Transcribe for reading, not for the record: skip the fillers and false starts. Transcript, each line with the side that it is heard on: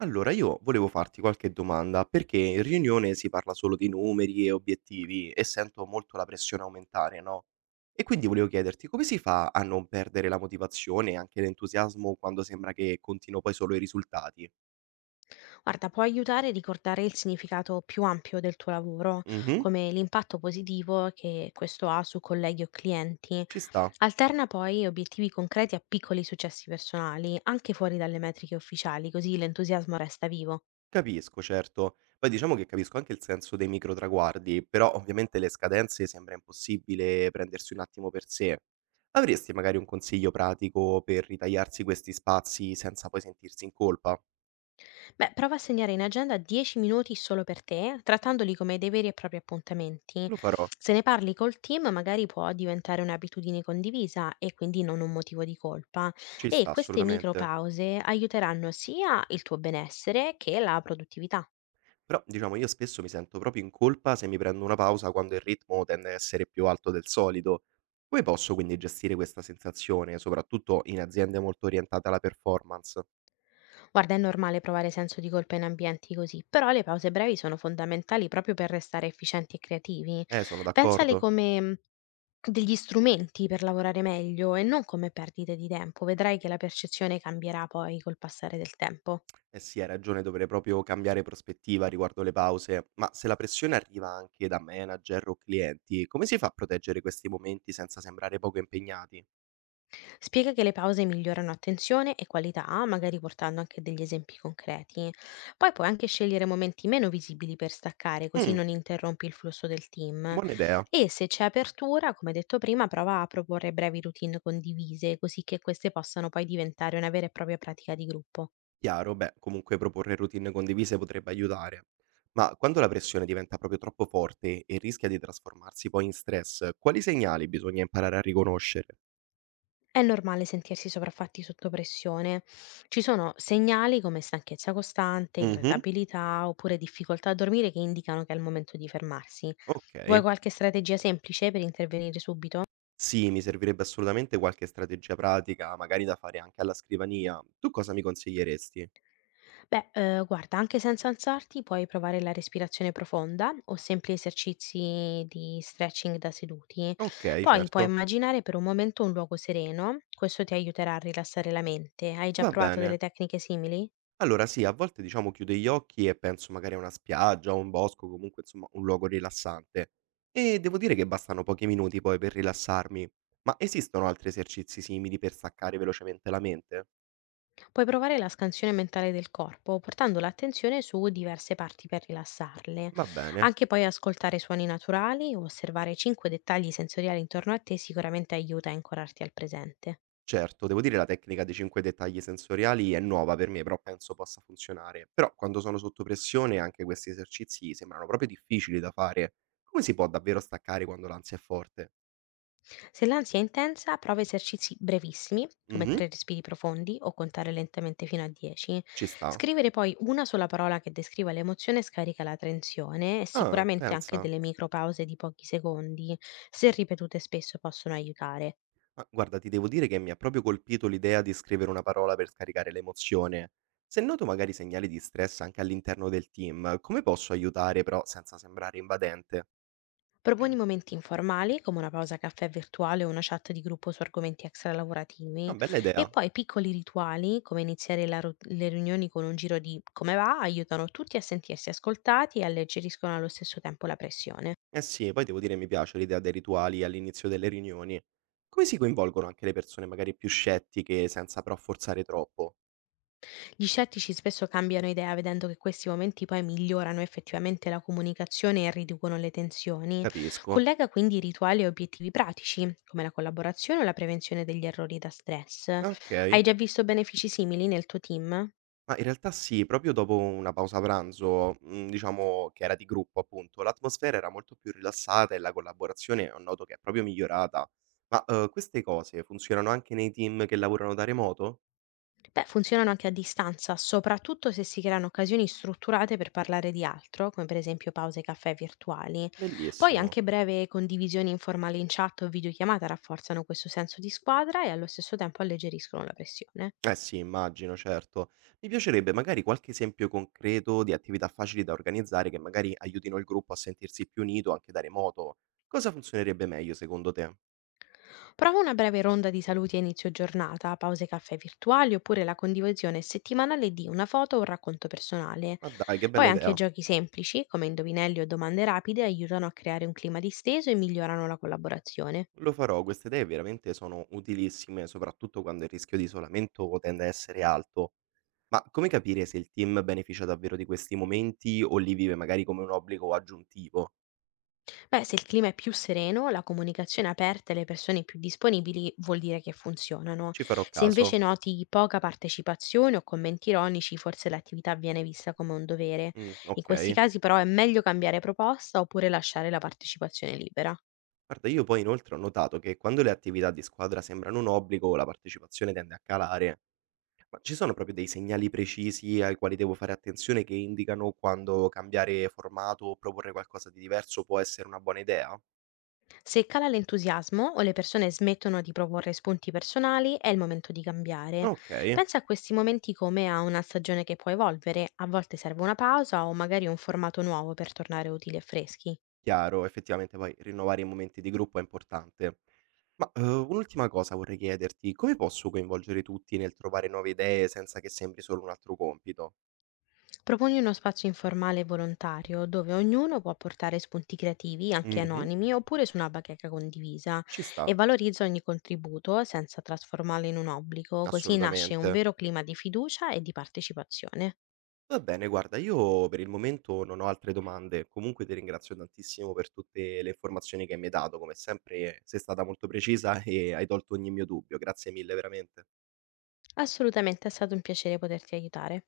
right: Allora, io volevo farti qualche domanda, perché in riunione si parla solo di numeri e obiettivi e sento molto la pressione aumentare, no? E quindi volevo chiederti come si fa a non perdere la motivazione e anche l'entusiasmo quando sembra che contino poi solo i risultati?
left: Guarda, può aiutare a ricordare il significato più ampio del tuo lavoro,
right: Mhm,
left: come l'impatto positivo che questo ha su colleghi o clienti.
right: ci sta,
left: Alterna poi obiettivi concreti a piccoli successi personali, anche fuori dalle metriche ufficiali, così l'entusiasmo resta vivo.
right: capisco, certo. Poi diciamo che capisco anche il senso dei micro traguardi, però ovviamente le scadenze sembra impossibile prendersi un attimo per sé. Avresti magari un consiglio pratico per ritagliarsi questi spazi senza poi sentirsi in colpa?
left: Beh, prova a segnare in agenda 10 minuti solo per te, trattandoli come dei veri e propri appuntamenti.
right: Lo farò,
left: Se ne parli col team, magari può diventare un'abitudine condivisa e quindi non un motivo di colpa.
right: ci
left: E
right: sta
left: queste
right: assolutamente.
left: micropause aiuteranno sia il tuo benessere che la produttività.
right: Però diciamo io spesso mi sento proprio in colpa se mi prendo una pausa quando il ritmo tende a essere più alto del solito. Come posso quindi gestire questa sensazione, soprattutto in aziende molto orientate alla performance?
left: Guarda, è normale provare senso di colpa in ambienti così, però le pause brevi sono fondamentali proprio per restare efficienti e creativi.
right: Sono
left: Pensale
right: d'accordo.
left: come degli strumenti per lavorare meglio e non come perdite di tempo, vedrai che la percezione cambierà poi col passare del tempo.
right: Eh sì, hai ragione, dovrei proprio cambiare prospettiva riguardo le pause, ma se la pressione arriva anche da manager o clienti, come si fa a proteggere questi momenti senza sembrare poco impegnati?
left: Spiega che le pause migliorano attenzione e qualità, magari portando anche degli esempi concreti. Poi puoi anche scegliere momenti meno visibili per staccare, così
right: Mm,
left: non interrompi il flusso del team.
right: buona idea.
left: E se c'è apertura, come detto prima, prova a proporre brevi routine condivise, così che queste possano poi diventare una vera e propria pratica di gruppo.
right: Chiaro, beh, comunque proporre routine condivise potrebbe aiutare, ma quando la pressione diventa proprio troppo forte e rischia di trasformarsi poi in stress, quali segnali bisogna imparare a riconoscere?
left: È normale sentirsi sopraffatti sotto pressione. Ci sono segnali come stanchezza costante,
right: Mhm.
left: irritabilità oppure difficoltà a dormire che indicano che è il momento di fermarsi.
right: Ok,
left: Vuoi qualche strategia semplice per intervenire subito?
right: sì, mi servirebbe assolutamente qualche strategia pratica, magari da fare anche alla scrivania. Tu cosa mi consiglieresti?
left: Beh, guarda, anche senza alzarti puoi provare la respirazione profonda o semplici esercizi di stretching da seduti.
right: Ok,
left: Poi puoi
right: certo,
left: immaginare per un momento un luogo sereno, questo ti aiuterà a rilassare la mente. Hai già
right: va
left: provato delle
right: bene.
left: tecniche simili?
right: Allora sì, a volte diciamo chiudo gli occhi e penso magari a una spiaggia, o un bosco, comunque insomma un luogo rilassante. E devo dire che bastano pochi minuti poi per rilassarmi. Ma esistono altri esercizi simili per staccare velocemente la mente?
left: Puoi provare la scansione mentale del corpo, portando l'attenzione su diverse parti per rilassarle.
right: Va bene.
left: Anche poi ascoltare suoni naturali o osservare 5 dettagli sensoriali intorno a te sicuramente aiuta a ancorarti al presente.
right: Certo, devo dire la tecnica dei 5 dettagli sensoriali è nuova per me, però penso possa funzionare. Però quando sono sotto pressione anche questi esercizi sembrano proprio difficili da fare. Come si può davvero staccare quando l'ansia è forte?
left: Se l'ansia è intensa, prova esercizi brevissimi, come
right: Mhm,
left: tre respiri profondi o contare lentamente fino a 10.
right: ci sta.
left: Scrivere poi una sola parola che descriva l'emozione scarica la tensione e
right: Ah,
left: sicuramente anche
right: pensa.
left: delle micropause di pochi secondi, se ripetute spesso possono aiutare.
right: Ma guarda, ti devo dire che mi ha proprio colpito l'idea di scrivere una parola per scaricare l'emozione. Se noto magari segnali di stress anche all'interno del team, come posso aiutare però senza sembrare invadente?
left: Proponi momenti informali, come una pausa caffè virtuale o una chat di gruppo su argomenti
right: Ah,
left: extralavorativi,
right: bella
left: e
right: idea.
left: poi piccoli rituali, come iniziare le riunioni con un giro di come va, aiutano tutti a sentirsi ascoltati e alleggeriscono allo stesso tempo la pressione.
right: Eh sì, poi devo dire mi piace l'idea dei rituali all'inizio delle riunioni. Come si coinvolgono anche le persone magari più scettiche senza però forzare troppo?
left: Gli scettici spesso cambiano idea vedendo che questi momenti poi migliorano effettivamente la comunicazione e riducono le tensioni.
right: Capisco.
left: Collega quindi rituali a obiettivi pratici, come la collaborazione o la prevenzione degli errori da stress. Hai
right: Ok.
left: già visto benefici simili nel tuo team?
right: Ma in realtà sì, proprio dopo una pausa pranzo, diciamo che era di gruppo appunto, l'atmosfera era molto più rilassata e la collaborazione ho noto che è proprio migliorata. Ma, queste cose funzionano anche nei team che lavorano da remoto?
left: Beh, funzionano anche a distanza, soprattutto se si creano occasioni strutturate per parlare di altro, come per esempio pause caffè virtuali. Poi
right: Bellissimo.
left: anche breve condivisioni informali in chat o videochiamata rafforzano questo senso di squadra e allo stesso tempo alleggeriscono la pressione.
right: Eh sì, immagino, certo. Mi piacerebbe magari qualche esempio concreto di attività facili da organizzare che magari aiutino il gruppo a sentirsi più unito anche da remoto. Cosa funzionerebbe meglio secondo te?
left: Prova una breve ronda di saluti a inizio giornata, pause caffè virtuali oppure la condivisione settimanale di una foto o un racconto personale.
right: Ma dai, che
left: Poi
right: bella
left: anche
right: idea.
left: giochi semplici, come indovinelli o domande rapide, aiutano a creare un clima disteso e migliorano la collaborazione.
right: Lo farò, queste idee veramente sono utilissime, soprattutto quando il rischio di isolamento tende a essere alto. Ma come capire se il team beneficia davvero di questi momenti o li vive magari come un obbligo aggiuntivo?
left: Beh, se il clima è più sereno, la comunicazione aperta e le persone più disponibili vuol dire che funzionano.
right: Ci farò
left: Se invece
right: caso?
left: noti poca partecipazione o commenti ironici, forse l'attività viene vista come un dovere.
right: Mm,
left: In questi
right: ok.
left: casi però è meglio cambiare proposta oppure lasciare la partecipazione libera.
right: Guarda, io poi inoltre ho notato che quando le attività di squadra sembrano un obbligo, la partecipazione tende a calare. Ma ci sono proprio dei segnali precisi ai quali devo fare attenzione che indicano quando cambiare formato o proporre qualcosa di diverso può essere una buona idea?
left: Se cala l'entusiasmo o le persone smettono di proporre spunti personali, è il momento di cambiare.
right: Ok.
left: Pensa a questi momenti come a una stagione che può evolvere, a volte serve una pausa o magari un formato nuovo per tornare utili e freschi.
right: Chiaro, effettivamente poi rinnovare i momenti di gruppo è importante. Ma, un'ultima cosa vorrei chiederti: come posso coinvolgere tutti nel trovare nuove idee senza che sembri solo un altro compito?
left: Proponi uno spazio informale e volontario dove ognuno può portare spunti creativi, anche
right: Mh-mh,
left: anonimi, oppure su una bacheca condivisa
right: ci
left: e
right: sta,
left: valorizza ogni contributo senza trasformarlo in un obbligo, così nasce un
right: assolutamente.
left: vero clima di fiducia e di partecipazione.
right: Va bene, guarda, io per il momento non ho altre domande. Comunque ti ringrazio tantissimo per tutte le informazioni che mi hai dato. Come sempre sei stata molto precisa e hai tolto ogni mio dubbio. Grazie mille veramente.
left: Assolutamente è stato un piacere poterti aiutare.